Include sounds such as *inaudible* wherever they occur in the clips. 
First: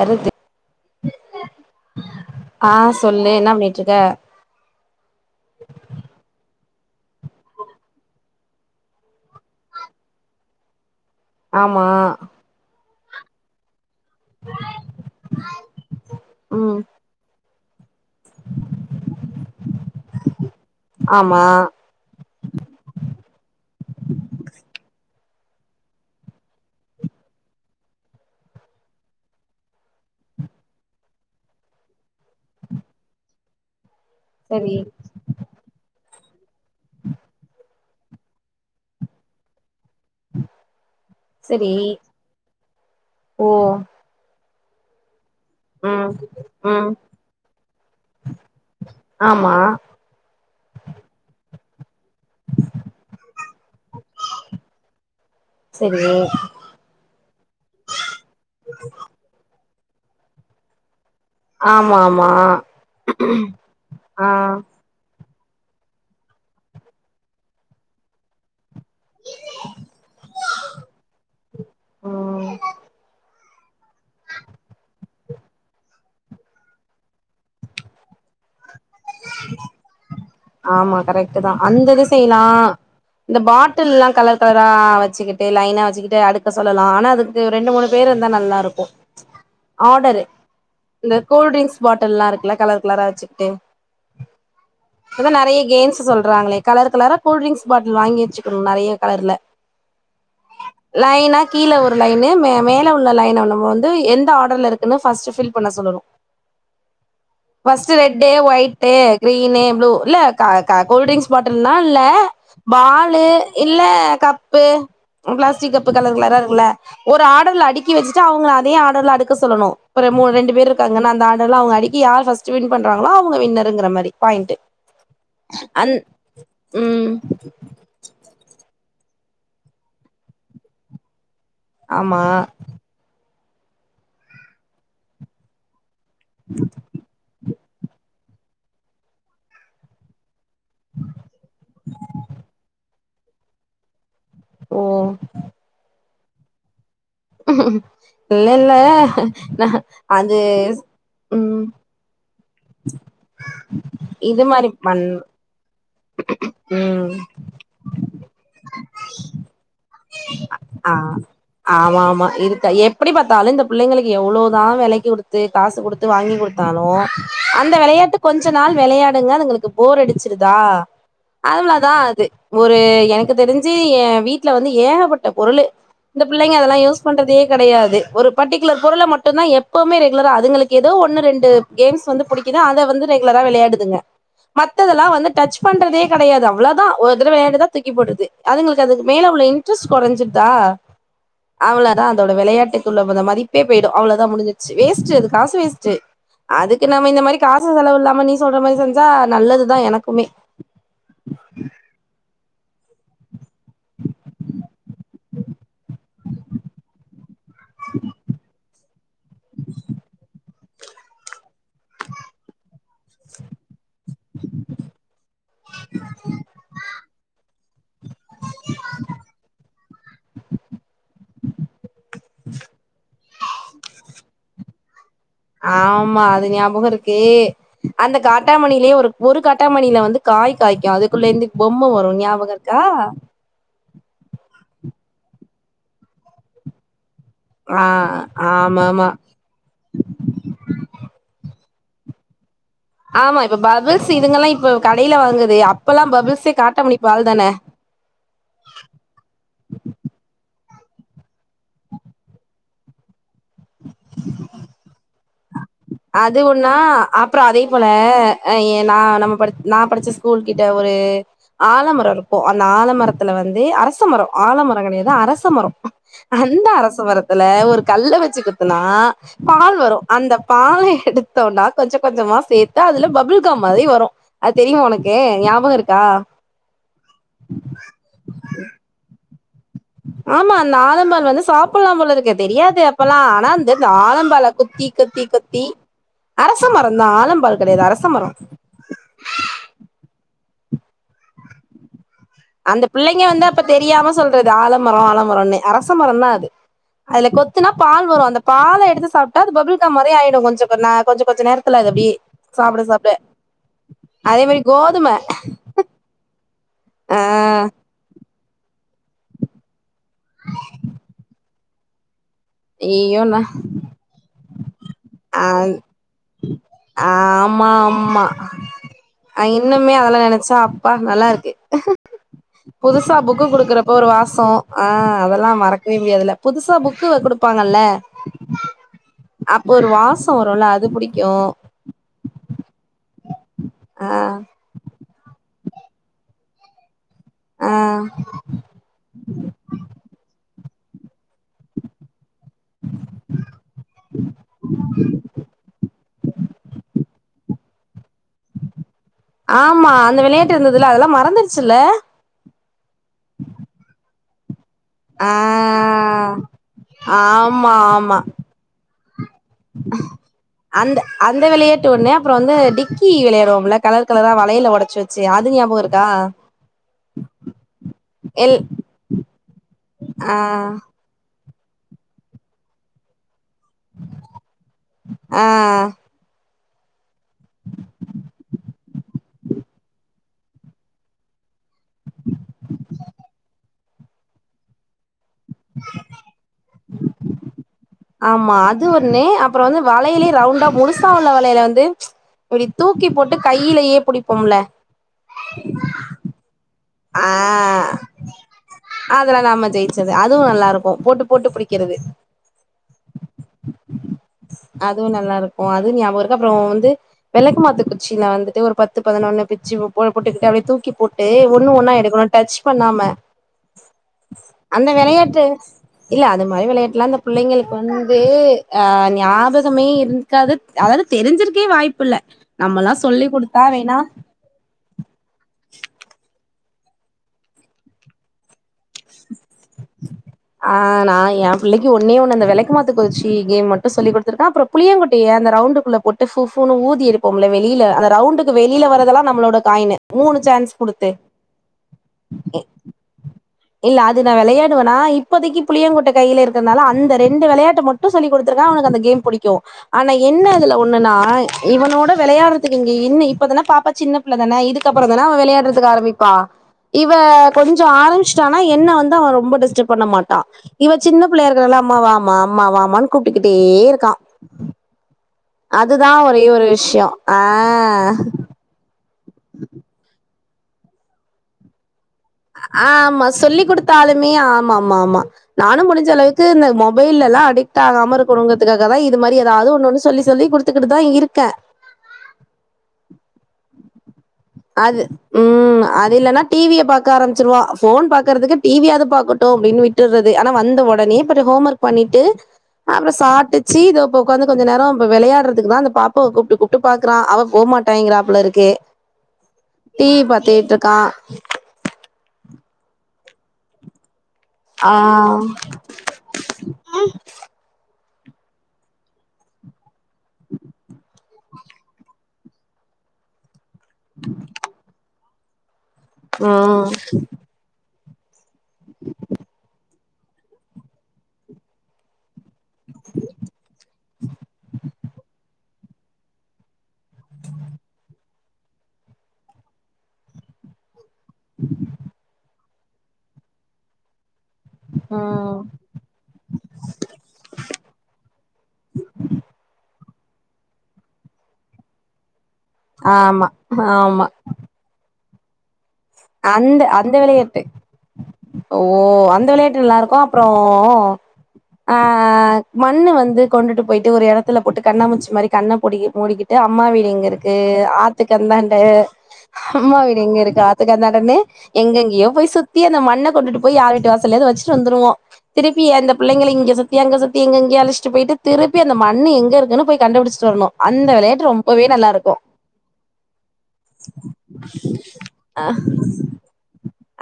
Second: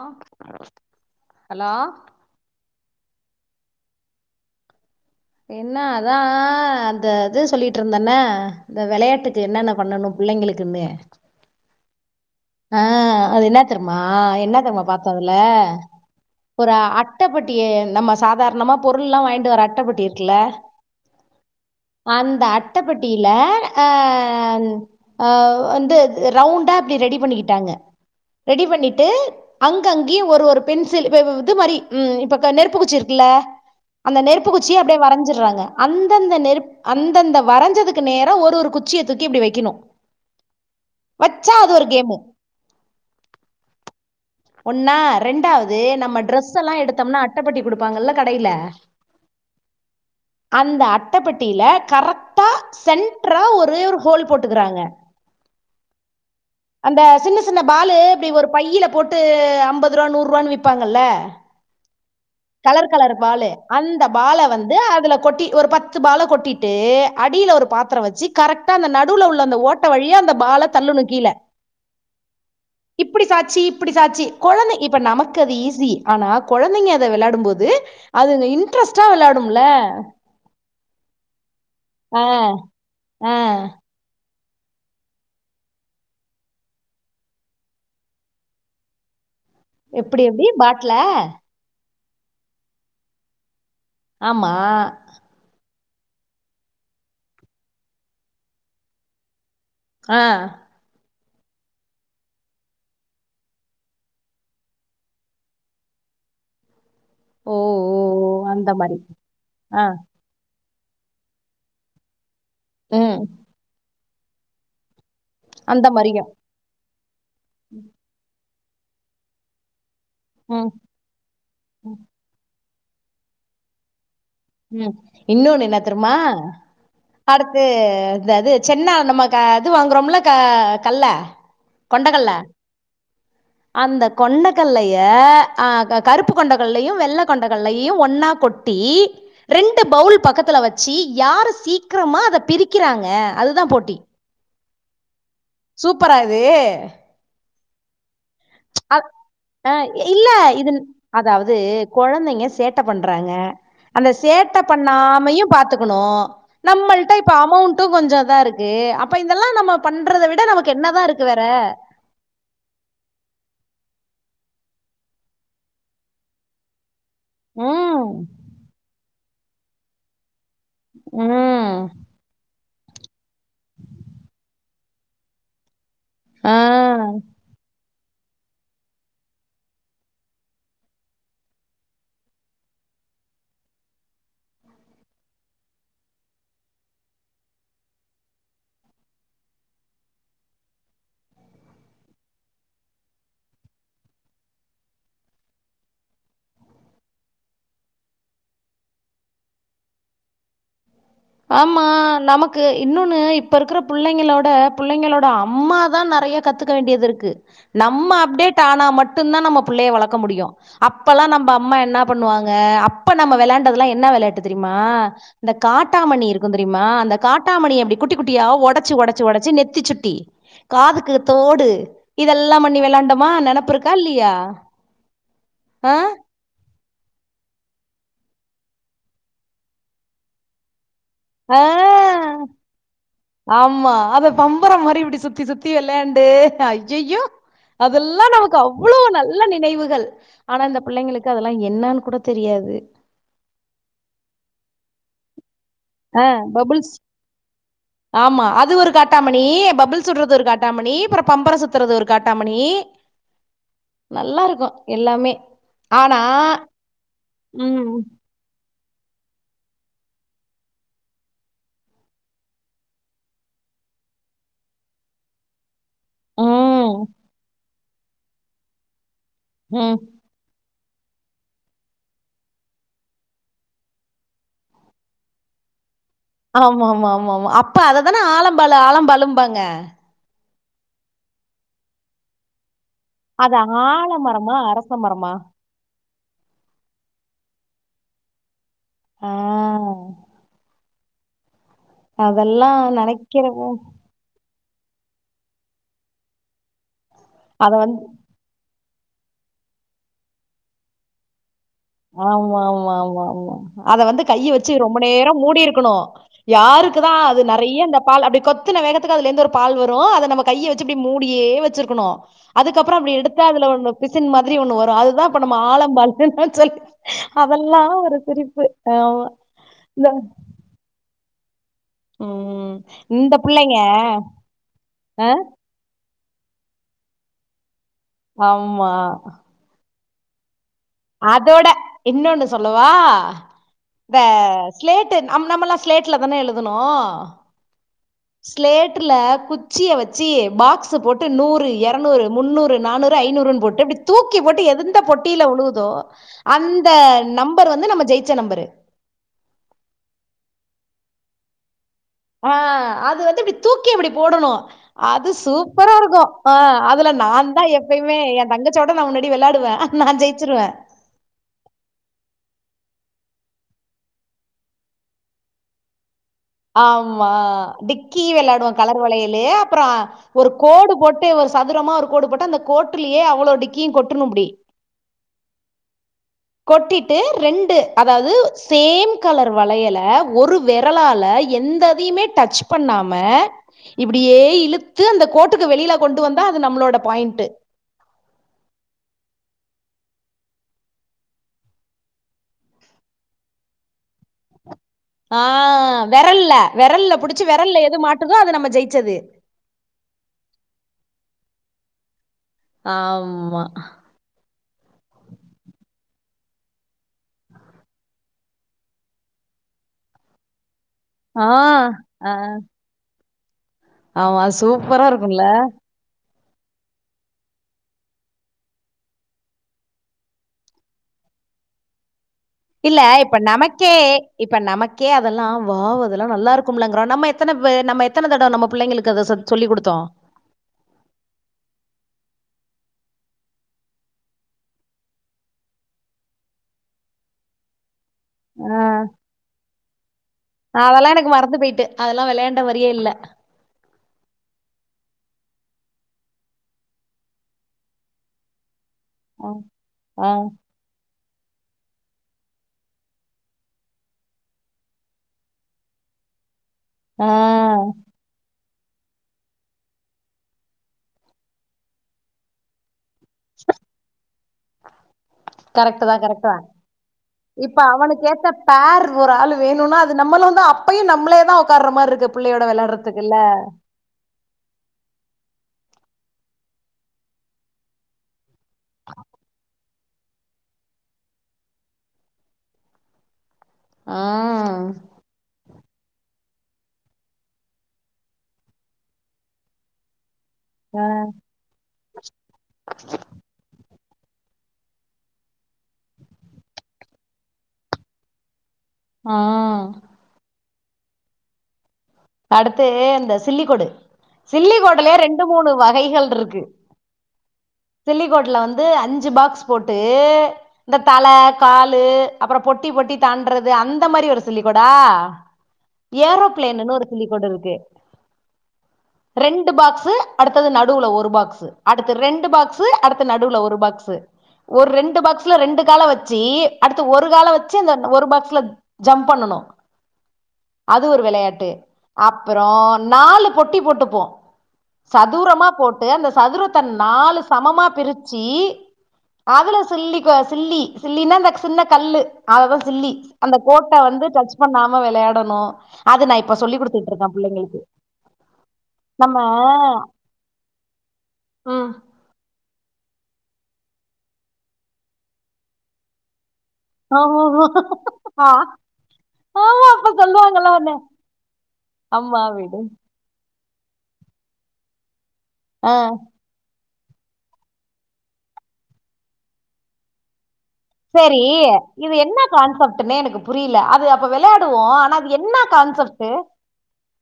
வருது ஹலோ ஆ சொல்லு என்ன பண்ணிட்டு இருக்க என்ன அதா அந்த இது சொல்லிட்டு இருந்தேனே இந்த வெளையாட்டுக்கு என்னென்ன பண்ணணு பிள்ளைங்களுக்குன்னு ஆமா ஆ அது என்னா தெருமா என்ன தெருமா பாத்தோ அதுல ஒரு ம் அட்டப்பட்டி நம்ம சாதாரணமா பொருள்லா வாங்க்ட்டு வர அட்டப்பட்டி இருக்குல்ல ஆமா அந்த அட்டப்பட்டில ஆ அ வந்து அது ரௌண்டா இப்டி ரெடி பண்ணிக்கிட்டாங்க ரெடி பண்ணிட்டு அங்கங்கி ஒரு ஒரு பென்சில் இப்ப இது மாரி இப்ப நெருப்பு குச்சி இருக்குல்ல அந்த நெருப்பு சரி குச்சியே அப்டியே வரஞ்சிர்றாங்க அந்தந்த நெருப் அந்தந்த வரஞ்சது க்கு நேரா ஒரு ஒரு குச்சிய தூக்கி இப்டி வைக்கணு வச்சா அது செரி ஒரு கேமு ஓ ஒன்னா ரெண்டா து ம் நம்ம ட்ரெஸ் எல்லா ம் எடுத்தோம்னா அட்டப்பட்டி குடுப்பாங்கல்ல கடைல ஆ அந்த அட்டப்பெட்டியில கரெக்டா சென்ட்ரா ஒரே ஒரு ஹோல் போட்டுக்குறாங்க செரி அந்த சின்ன சின்ன பாலு இப்டி ஒரு பையில போட்டு அம்பதுருவா நூருவான்னு விப்பாங்கல்ல ஆமா ஆமா கலர் கலர் பாலு அந்த ஆ பால வந்து அதுல கொட்டி ஒரு பத்து பால கொட்டிட்டு அடில ஒரு பாத்திர வச்சு கரெக்டா அந்த நடுல உள்ள அந்த ஓட்ட வழியா அந்த பால தள்ளுனு கீழ ம் சாச்சி இப்டி சாச்சி கொழந்த இப்ப நமக்கு அது ஈஸி ஆனா கொழந்தைங்க அத வெளாடும்போது அதுங்க இன்ட்ரெஸ்ட்டா வெளாடும்ல ஆமா கரெக்ட்தா அந்த இது செய்லா ஆ இந்த பாட் ட்டுல்லா கலர் கலரா வச்சுக்கிட்டு லைனா வச்சுக்கிட்டு அடுக்க சொல்லலா ஆனா அதுக்கு ரெண்டு மூணு பேர் இருந்தா நல்லாருக்கு எப்படி ஆடரு எப்படி பாட்டில இந்த கூல் ட்ரிங்க்ஸ் பாட்டில்லா இருக்குல்ல கலர் கலரா வச்சுகிட்டு ஆமா நெறைய கேம்ஸ் சொல்றாங்களே கலர் கலரா கூல் ட்ரிங்க்ஸ் பாட்டில் வாங்கி வச்சுக்கணு நெறைய கலர்ல ஆ லைனா கீழ ஒரு லைனு மேல உள்ள லைன நம்ம வந்து எந்த ஆர்டர்ல இரு ன்னு ஃபர்ஸ்ட் ஃபில் பண்ண சொல்லணு ஓ ஃபர்ஸ்ட் ஓ ரெட்டு ஓ, அந்த மாதிரி ஒயட்டு் க்ரீனு ஆ இல்ல க க கூல்ட்ரிங்க்ஸ் பாட்டல்னா இல்ல ம் பாலு இல்ல கப்பு பிளாஸ்டிக் அந்த கப்பு கலர் மாதிரியும் கலரா இருக்குல்ல ஒரு ஆடர்ல அடக்கி வச்சுட்டு அவங்கள அதே ஆடர்ல அடுக்க சொல்லணு இப்ப மூணு ரெண்டு பேரு ம் இருக்காங்கன்ன அந்த அதல்ல அவங்க அடிக்க யார் ஃபஸ்ட் வின் பண்றாங்களோ அவங்க வின்னர்ங்கிற மாரி பாயிண்ட்டு ம் இன்னொன்னு என்ன அந் தெருமா ம் அடுத்து இது அது சென்னா நம்ம அது வாங்குறோம்ல க கல்ல ஆமா கொண்டகல்ல அந்த கொண்டகல்லய ஆ கருப்பு கொண்டகல்லயு வெள்ள கொண்டகல்லயு ஒன்னா கொட்டி ரெண்டு பவுல் பக்கத் துல வச்சி யாரு சீக்ரமா அத பிரிக்கிறாங்க அதுதா போட்டி ஓ சூப்பரா இது இல்ல இல்ல அ நா ஆ இல்ல அது இது அதாவது ம் கொழந்தைங்க சேட்ட பண்றாங்க அந்த இது சேட்ட மாரி பண் பண்ணாமையு பாத்துக்கணு ம் நம்மள்ட்ட இப்ப அமௌண்ட்டு கொஞ்சதா இருக்கு அப்ப இதெல்லா நம்ம பண்றத விட நமக்கு ஆ என்னதா இருக்கு வேற ஆமா ஆமா இருக்க எப் எப்டி பாத்தாலு இந்த பிள்ளைங்களுக்கு எவ்ளோதா வெலைக்கு குடுத்து காசு குடுத்து வாங்கி குடுத்தாலு அந்த ம் வெளையாட்டு கொஞ்ச நாள் வெளையாடுங்க அதுங்களுக்கு போர் அடிச்சிருதா உம் அதுவளதான் அது ஒரு எனக்கு தெரிஞ்சு என் வீட்டுல வந்து ஏகப்பட்ட பொருளு இந்த பிள்ளைங்க அதெல்லாம் ஆ யூஸ் பண்றதே கிடையாது ஒரு பர்டிகுலர் பொருளை மட்டும்தான் எப்பவுமே ரெகுலராக அதுங்களுக்கு ஏதோ ஒண்ணு ரெண்டு கேம்ஸ் வந்து பிடிக்கு இல்ல அதை வந்து ரெகுலரா விளையாடுதுங்க மத்ததெல்லாம் வந்து டச் பண்றதே கிடையாது அவ்வளோ தான் ஒரு தடவ விளையாட்டு தா தூக்கி போட்டுருது அதுங்களுக்கு அது மேல உள்ள இ இன்டுரஸ்ட்டு குறைஞ்சிருதா அவளதான் அதோட விளையாட்டுக்குள்ள வந்த மதிப்பே போயிடும் அவளதான் முடிஞ்சச்சு வேஸ்ட் அது காசு வேஸ்டு அதுக்கு நம்ம இந்த மாதிரி காசு செலவு இல்லாம நீ சொல்ற மாதிரி செஞ்சா நல்லதுதான் எனக்குமே ஆமா நமக்கு இன்னொன்னு இப்ப இருக்கிற பிள்ளைங்களோட பிள்ளைங்களோட அம்மா தான் நிறைய கத்துக்க வேண்டியது இருக்கு நம்ம அப்டேட் ஆனா மட்டும்தான் நம்ம பிள்ளைய வளக்க முடியும் அப்பல்லாம் நம்ம அம்மா என்ன பண்ணுவாங்க அப்ப நம்ம விளையாண்டதெல்லாம் என்ன விளையாட்டு தெரியுமா இந்த காட்டு இருக்கு தெரியுமா அந்த காட்டாமணி அப்படி குட்டி குட்டியா உடைச்சு உடைச்சு உடைச்சு நெத்தி சுட்டி காதுக்கு தோடு இதெல்லாம் பண்ணி விளாண்டமா நினப்புருக்கா இல்லையா ஆ ஆமா அ அது ஞாபகம் இருக்கு அந்த காட்டாமணிலேயே ஒரு ஒரு காட்டாமணியில வந்து காய் காய்க்கும் அது உள்ளந்து பொமை வரும் ஆ ஞாபகம் இருக்கா ஆமா அத பம்பரம் மாரி இப்படி சுத்தி சுத்தி விளையாண்டு ஐயையோ ஆ அதெல்லாம் நமக்கு ஆமா அவ்வளவு ஆமா நல் நல்ல நினைவுகள் ஆனா இந்த பிள்ளைங்களுக்கு அதெல்லாம் என்னன்னு கூட தெரியாது ஆமா இப்ப பபிள்ஸ் இதுங்க எல்லாம் இப்ப கடையில வாங்குது அப்பெல்லா ஆஹ் பபிள்ஸே பப்ல்ஸ் காட்டாமணி பால் தான ஆமா அது ஒரு காட்டாமணி பபுள்ஸ் உடுறது ஒரு காட்டாமணி அப்புறம் பம்பர சுத்துறது ஒரு காட்டாமணி நல்லா இருக்கும் எல்லாமே ஆனா அது ஒண்ணா அப்புறம் அதே போல ம். அஹ் ஏ நான் நம்ம ப நான் படிச்ச ஸ்கூல் கிட்ட ஒரு ஆலமரம் இருக்கும் அந்த ஆலமரத்துல வந்து அரசமரம் ஆலமரம் கிடையாது அரசமரம் அந்த ம். அரசமரத்துல ஒரு கல் வச்சு குத்துனா பால் ம். வரும் அந்த பாலை எடுத்தோனா கொஞ்சம் கொஞ்சமா சேத்து அதுல பபுல்காம் மாதிரி வரும் அது தெரியுமா உனக்கு ஞாபகம் இருக்கா ஆமா ஆமா ஆமா ஆமா அப்ப அததானே ஆலம்பழ ஆலம்பழும்பாங்க ஆமா அந்த ஆலம்பழம் வந்து சாப்பலா போலருக்கு தெரியாது அப்பலா ஆனா அது இந்தந்த ஆலம்பல ஆலமரமா? கொத்தி அரச கொத்தி மரமா? கொத்தி அரச மரோ தா ஆலம்பலம் கெடையாது அரச மரோ ஆஹ் அதெல்லாம் அந்த பிள்ளைங்க வந்து அப்ப நெனைக்கிறப்போ தெரியாம சொல் து ஆலமரம் ஆலமரம் அரசமரம் தான் அது அதுல கொத்துனா அத வந்து பால் வரும் அந்தப் பால எடுத்து சாப்பிட்டா அது பப்பிள்கம் மாதிரியே ஆயிடும் கொஞ்ச கந கொஞ்ச கொஞ்நேரம் ஆமா ஆமா ஆமா ஆமா அத வந்து அதே கைய மாரி வச்சு ரொம்ப கோதும நேரம் மூடிருக்கு க்கணும் யாருக்கு தான் அ அது நிறைய அந்த பால் அப்படி கொத்தின வேகத் அதுல இருந்து ஒரு பால் வரும் அதை நம்ம கையை வச்சு அப்படி மூடியே வச்சிருக்கணும் அதுக்கப்புறம்ட அப்படி ஐயோண்ணா எடுத்தா அதுல ஒ பிசின் மாதிரி ஒன்னு வரும் அது தா இப்ப அ நம்ம ஆலம்பால்னு சொல்லி ஆமா அதெல்லாம் ஒரு ஆமா சிரிப்பு. ஆமா. அ இன்னுமே இந்த அதெல்லா நெனச் சாப்பா நல்லாருக்கு ம். புதுசா இந்த புக்கு பிள்ளைங்க குடுக்குறப்ப ஒரு வாசோ ஆ அ அதெல்லா மறக்கவே முடியாதுல புதுசா புக்கு குடுப்பாங்கல்ல ஆமா அப்ப ஒரு வாசோ வருல அது புடி அதோட இன்னொன்னு சொல்லவா ஆ பே ஸ்லேட்டு அம் நம்மல்லா ஸ்லேட்ல தானே எழுதுனோ ஆ ஸ்லேட்ல குச்சிய வச்சு பாக்ஸு போட்டு நூறு எரநூறு முன்னூறு நானூறு ஐநூறுன் போட்டு இப்டி தூக்கி போட்டு எந்த பொட்டில வுழுத் ஓ அந்த நம்பர் வந்து நம்ம ஜெயிச்ச நம்பரு ஆமா அந்த வெளையாட்டு இருந்துதுல அதெல்லா மறந்துருச்சுல்ல ஆ‌ அத வந்து இப்டி தூக்கி இப்டி போடணு அது சூப்பரா இருக்கூ ஆ ஆ அதுல நாந்தா ஆமா ஆமா எப்பயுமே ஏ தங்கச்சியோட நா முன்னாடி வெளாட் அந்த அந்த விளையாட்டு ஒன்னு அப்றோ வந்து டிக்கி விளையாடுவோல கலர் கலரா வளயல ஒடச்சு செ‌ அது ஞாபகோ இருக்கா ஆமா டிக்கி எல் வெளயாடுவோ கலர் வளையலு அப்றோ ஆ ஒரு கோடு போட் டு ஒரு சதுரமா ஒரு கோடு போட்டு அந்த கோட்டிலயே அவ்ளோ டிக்கீயு கொட்ணுப்டி ஆ கொட்டிட்டு ரெண்டு அதாவ்து சேம் கலர் வளையல ஒரு வெரலால எந்ததியுமே டச் பண்ணாம இப்டியே இழுத்து அந்த கோட் டுக்கு வெளில கொண்டு வந்தா அது நம்ளோட பாயிண்ட்டு ஆமா அது ஒன்னு அப்றோ வந்து வளைலே ரவுண்டா முழுசா உள்ள வளைல வந்து இப்டி தூக்கி போட்டு கையிலேயே புடிப்போம்ல ஆ‌ வெரல்ல வெரல்ல ஆ புடிச்சு வெரல்ல எது மாட்டுதோ அது நம்ம ஜெய்ச்சது அது நம்ம ஜெயி ச்சது அதுவு நல்லாருக்கூ போட்டு போட்டு புடிக்கிறது ஆம்மா அதுவு நல்லாருக்கூ அதுவு ஞாபகோ இருக்கு அப்றோ வந்து வெளக்க மாத்து குச்சி நா வந்துட்டு ஒரு பத்து பதுனொன்னு பிச்சு போ போட்டுக்கிட்டு அப்டியே தூக்கி போட்டு ஆ ஒன்னு ஒன்னா ஆ எடுக்கணு டச் பண்ணாம ஆமா அந்த சூப்பரா இருக்கூல விளையாட்டு இல்ல அது மாரி விளையாட்டுலா அந்த பிள்ளைங்களுக்கு வந்து ஆ ஞாபகமே இரு காது அதாவ்து தெரிஞ்சிருக்கே வாய்ப்பில்ல நம்மெல்லா இல்ல சொல்லி இப்ப குடுத்தா நமக்கே வேணா இப்ப நமக்கே அதெல்லா வாவ் அதெல்லா நல்லா இருக்குமுலங்கிறோ நம்ம எத்தன வ நம்ம எத்தன தடவ நம்ம பிள்ளைளுக்கு அத சொல்லி குடுத்தோ ஆ நா ஏ பிள்ளைக்கு ஒன்னே ஒன்னு அந்த வெளக்கு மாத்து குச்சி கேம் மட்டு சொல்லி குடுத்துருக்கே அப்றோ புளியங்கொட்டைய அந்த ரவுண்டுக்குள்ள போட்டு ஃபூ ஃபூன் ஊதி இருப்போம்ல வெளியில அந்த ரவுண்டுக் கு ஆ வெளியில வரதெல்லா நம்மளோட காயினு மூணு சான்ஸ் குடுத்து அதெல்லாம் எனக்கு மறந்து போயிட்டு அதெல்லாம் வெளையாண்ட மாரியே இல்ல இல்ல அது நா வெளையாடுவே நா இப் இப்பதிக்கி புளியங்கொட்ட கைல இருக்கத்னால அந்த ரெண்டு வெளயாட்ட மட்டு சொல்லி குடுத்துருக்கே அவனுக்கு அந்த கேம் ஆ புடிக்கூ ஆனா ஆ என்ன அதுல ஒன்னுனா இவனோட வெளையாட்றதுக்கு இங்க இன்னு இப்பதான பாப்பா சின்ன பிள்ள தான இதுக்கப்றோ தான அவ வெளையாட்றதுக்கு ஆரம்பிப்பா இவ ஆ கொஞ்சோ ஆரம்பிச்ட்டானா என்ன வந்து அவ ரொம்ப டிஸ்டர்ப் பண்ண மாட் டா இவ சின்ன பிள்ளையா இருக்குறால்ல அம்மா வாமா அம்மா வாமான் கூப்ட்டுக்கிட்டே இருக்கா கரெக்ட் அதுதா தான் ஒரே கரெக்ட் ஒரு விஷ்யோ ஆ ப்ப பார் ஒரு ஆள் வேணுனா அது நம்மளு தா அப்பயு நம்ளே தா ஒக்கார்ற மார்ருக்கு பிள்ளையோட வெளயாட்றதுக்கு இல்ல டாலுமே ஆமா ஆமா ஆமா நானு முடிஞ்சளவுக்கு இந்த மொபைல்லலா அடிக்ட் ஆகாம இருக்கணுங்க அதுக்காக தா இது மாரி ஏதாவ்து ஒன்னொன்னு சொல்லி சொல்லி குடுத் த்துக்கிட்டு தா இருக்கே ம் அது ம் அது இல்லனா டீ வி ய பாக்க ஆரம்பிச்சிருவா ஃபோன் பாக்கறதுக்கு டீ வி யாது பாக்கட்டு அப்டின்னு விட் டுறது ஆனா வந்த ஒடனே பதி ஹோம் ஒர்க் பண்ணிட்டு அப்றோ சாப்ட்டு சீ தோப்ப உக்காந்து கொஞ்ச நேரோ இப்ப வெளையாடுறதுக்கு தா இந்த பாப்பாவ கூப்ட்டு கூப்ட்டு பாக்றா அவ போமாட்டாய்ங்கிறாப்புல இருக்கு ஆ டீவி பாத்திட்டு இருக்கா அடுத்து இந்த சில்லிக்கோடு ஆ. சில்லிக்கோடலயே ரெண்டு மூணு வகைகள் இருக்கு சில்லிக்கோட்ல வந்து அஞ்சு பாக்ஸ் போட்டு இந்த தல காலு அப்புறோ பொட்டி பொட்டி தாண்டறது அந்த மாரி ஒரு சில்லிக்கோடா ம். ஏரோபிளேனுன்னு ஒரு கோடு இருக்கு ரெண்டு பாக்ஸு அடுத்தது நடுவுல ஒரு பாக்ஸு அடுத்து ரெண்டு பாக்ஸு அடுத்த நடுவுல ஒரு பாக்ஸு ஒரு ரெண்டு பாக்ஸ்ல ரெண்டு கால வச்சு அடுத்து ஒரு கால வச்சு அந்த ஒரு பாக்ஸ்ல ஜம்ப் பண்ணனு அது ஒரு வெளையாட்டு அப்புறோ நாலு பொட்டி போட்டுப்போ ம். சதுரமா போட் டு அந்த சதுரத்த நாலு சமமா பிரிச்சு அதுல சில்லி கோ சில்லி சில்லினா அந்த சின்ன கல்லு அததா சில்லி ஆமா, அந்த கோட்ட வந்து ஆமா. டச் பண்ணாம வெளையாடணு அது நா இப்ப சொல்லி் அந்த குடுத் அந்த ருக்க விளையாட்டு. புள்ளைங்களுக்கு ஓ அந்த வெளையாட்டு நல்லா இருக்கு அப்புற ம் ஆ ஆ மண்ணு வந்து கொண்டுட்டு போயிட்டு ஒரு எடத்துல போட்டு கண்ணாமூச்சி மாரி கண்ண போடிகு மூடிக்கிட் டு அம்மா வீடு எங்க இருக்கு ஆமாமா ஆத்துக்கு ஆ அந்தாண்ட ஆமா அம்மா அப்ப வீடு எங்க இருக்கு சொல்லுவாங்கல்ல ஆத் உன்ன துக் அந்தாண்டன்னு எங்கங்கையோ அம்மா போய் வீடு சுத்தி அந்த மண்ண கொண்டுட்டு போய் யார் வீட்டு வாசல்லயாது வச்சுட்டு வந்துருவோ திருப்பி ஆ அந்த புள்ளைங்கள இங்க சுத் தி அங்க சுத்தி எங்கங்கையோ அழச்சிட்டு போயிட்டு திருப்பி அந்த மண்ணு எங்க இருக்குன்னு போய் கண்டுபிடிச்சட்டு வரணு அந்த சேரி விளையாட்டு ரொம்பவே நல்லா இது இருக்கு என்ன கான்செப்ட்டுன்னே எனக்கு புரியில அது அப்போ வெளையாடுவோ ஆனா அது என்ன கான்செப்ட்டு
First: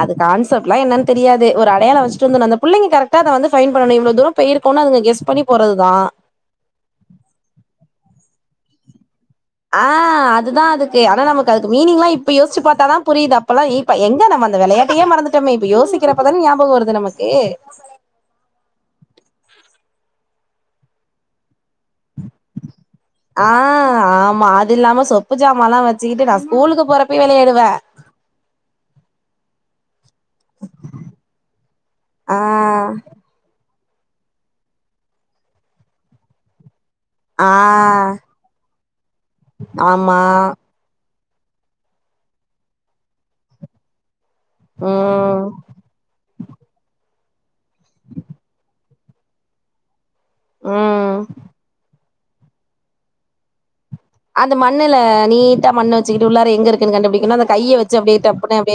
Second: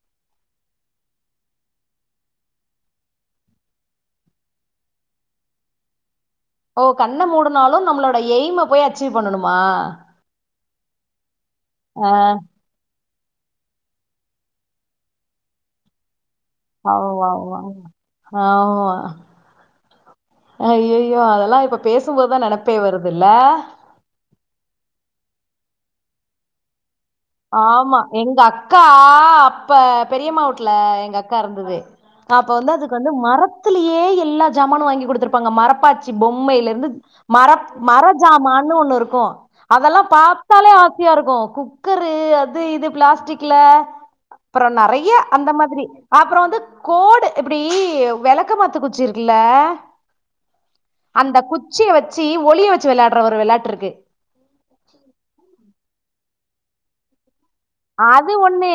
அது கான்செப்ட்லா என்னன்னு தெரியாது ஒரு அடையாள வச்சிட்டு வந்துர்ணு அந்த புள்ளைங்க கரெட்டா அத வந்து ஃபைண்ட் பண்ணணு இவ்ளோ தூர இப்ப இருக்கோனா அதுங்க கெஸ் பண்ணி போறதுதா ஓ கண்ண மூடுனாலு நம்மளோட எய்ம போய் அச்சீவ் பண்ணணுமா ஆ அதுதா அதுக்கு ஆனா நமக்கு அதுக்கு மீனிங்லா ஆ இப்ப யோசிச்சு பாத்தாதா புரியுது அப்பெல்லா இப்ப எங்க நம்ம அந்த வெளையாட்டையே மறந்துட்டோமே இப்ப யோசிக்கிறப்ப தான ஞாபக வருது ஆமா நமக்கு ஆமா ஆமா ஐய்யய்யோ அதெல்லா இப்ப பேசும்போது தா நெனப் மே வருதுல்ல ஆ ஆமா அது இல்லாம சொப்பு சாமன்லா வச்சுக்கிட்டு நா ஸ்கூலுக்கு போற ஆமா எங்க அக்கா இப்ப பெரியம்மா வீட்ல எங்க அக்கா இருந்தது ஆ, அப்ப வந்து அதுக்கு வந்து மரத் துலேயே எல்லா ஜாமானு வாங்கி குடுத்துருப்பாங்க மரப்பாச்சி பொம்மையிலேருந்து ஆ, மரப் மர ஜமான்னு ஒன்னு இருக்கு அதெல்லா ஆமா. பாத்தாலே ஆசையா இருக்கு குக்கரு அது இது பிளாஸ்டிக்ல அப்ற நெறைய ம், அந்த மாதிரி அப்புற வந்து கோடு இப்டி வெளக்கமாத்து குச்சி இருக்குல்ல ம். அந்தக் குச்சிய வச்சு ஒளிய வச்சு வெளையாடுற ஒரு வெளையாட்டு இருக்கு அந்த மண்ணுல நீட்டா மண்ண வச்சுக்கிட்டு உள்ளார எங்க இருக்குன்னு கண்டுபுடிக்கணுன்னா அந்த கைய வச் அது ஒன்னு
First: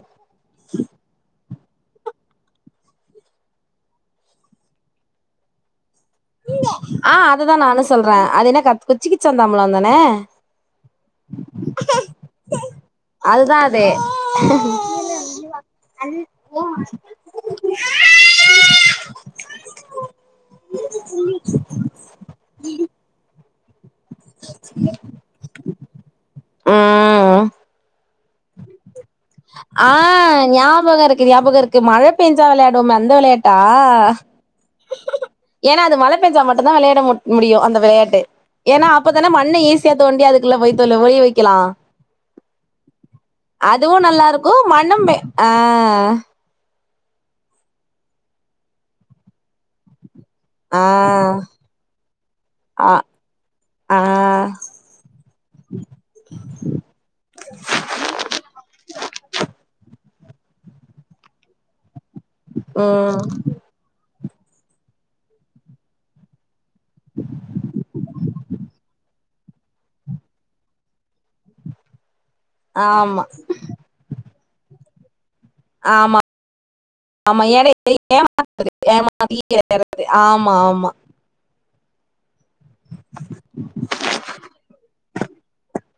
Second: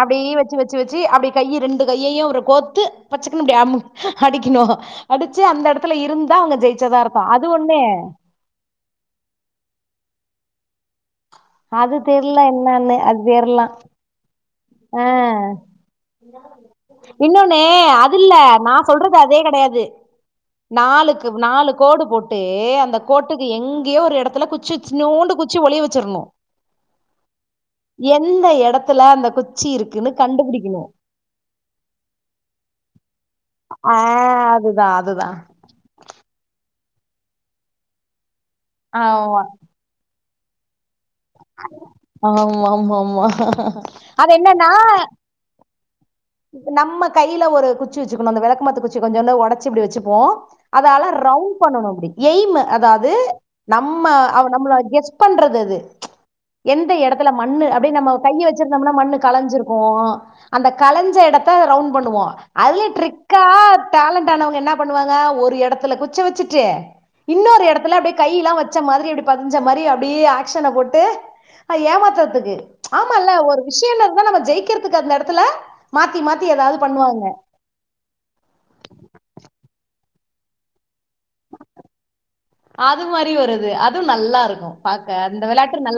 அப்டியே வச்சு வச் சு வச்சு அப்டி கையி ரெண்டு ரெண்டு கையையு அப்ற கோத்து பச்சக்குன்னு இப்டி அமுக் அடிக்கணு அடிச்சு அந்த எடத்துல இருந் ஆ அததா நானு சொல்ற அது என்ன கத் கிச்சிக்கிச்சாந்தாம்பழ தான அது தெர்ல என்னன்னு அது அதுதான் தெர்ல அது. ஆ இன்னொன்னு அது இல்ல நா சொல்றது அதே கெடையாது நாலுக்கு நாலு கோடு போட்டு அந்த கோட்டுக் கு எங்கயோ ஒரு எடத்துல குச்சி இத்துனோண்டு குச்சி ஒளிய வச்சிரணு ம் எந்த எடத்துல அந்த குச்சி ஆ இருக்குன்னு கண்டுபிடிக்கணும் ஞாபக இருக்கு ஞாபக இருக்கு மழை பேஞ்சா வெளையாடுவோமே அந்த வெளையாட்டா அதுதா அதுதா ஏன்னா அது மழை பெஞ்சா மட்டும்தா வெளையாட மு முடியு அந்த வெளையாட்டு ஏனா அப்பதானே ஆமா மண்ணஈசி குழிய தோண்டி அதுக்குள்ள *unintelligible* ஒளிய வைக் ஆமா ஆமா ஆமா அதுவு நல்லா அது இருக்கு என்னன்னா மண்ணும் பெ ஆ நம்ம கையில ஒரு குச்சி வச்சுக்கணு அந்த வெளக்கமாத்த குச்சி கொஞ்சோன்டு ஒடச்சு இப்டி வெச்சுகுவோ அதால ஆ ரவுண்ட் பண்ணனு அப்டி எய்ம் ஆ அதாவது ஆ நம்ம அவ நம்மள கெஸ் பண்றது அது எந்த எடத்துல மண்ணு அப்டியே நம்ம கைய வச்சிருந்தோம்னா மண்ணு கலஞ்சிருக்கோ அந்த கலஞ்ச எடத்த ரவுண்ட் பண்ணுவோ அதுலயு ம் ட்ரிக்கா டேலண்ட் ஆனவங்க என்ன பண்ணுவாங்க ஒரு எடத்துல குச்ச வச்சுட்டு இன்னொரு எடத்துல அப்டியே கையெல்லா வச்ச மாரி அப்டி பதிஞ்ச மாரி அப்டியே ஆக்க்ஷன போட்டு அ ஏமாத்துறதுக்கு ஆமா ஆமால்ல ஒரு விஷயம்னு இருந்தா நம்ம ஜெயிக்கிறதுக்கு அந்த எடத்துல ஆமா ஆமா ஏடே இது ஏமாத்துது ஏமாத்திட்டேருக்கு ஆமா ஆமா அது மாரி வருது அதுவு நல்லா இருக்கு பாக்க அந்த வெளாட்டு நல்லா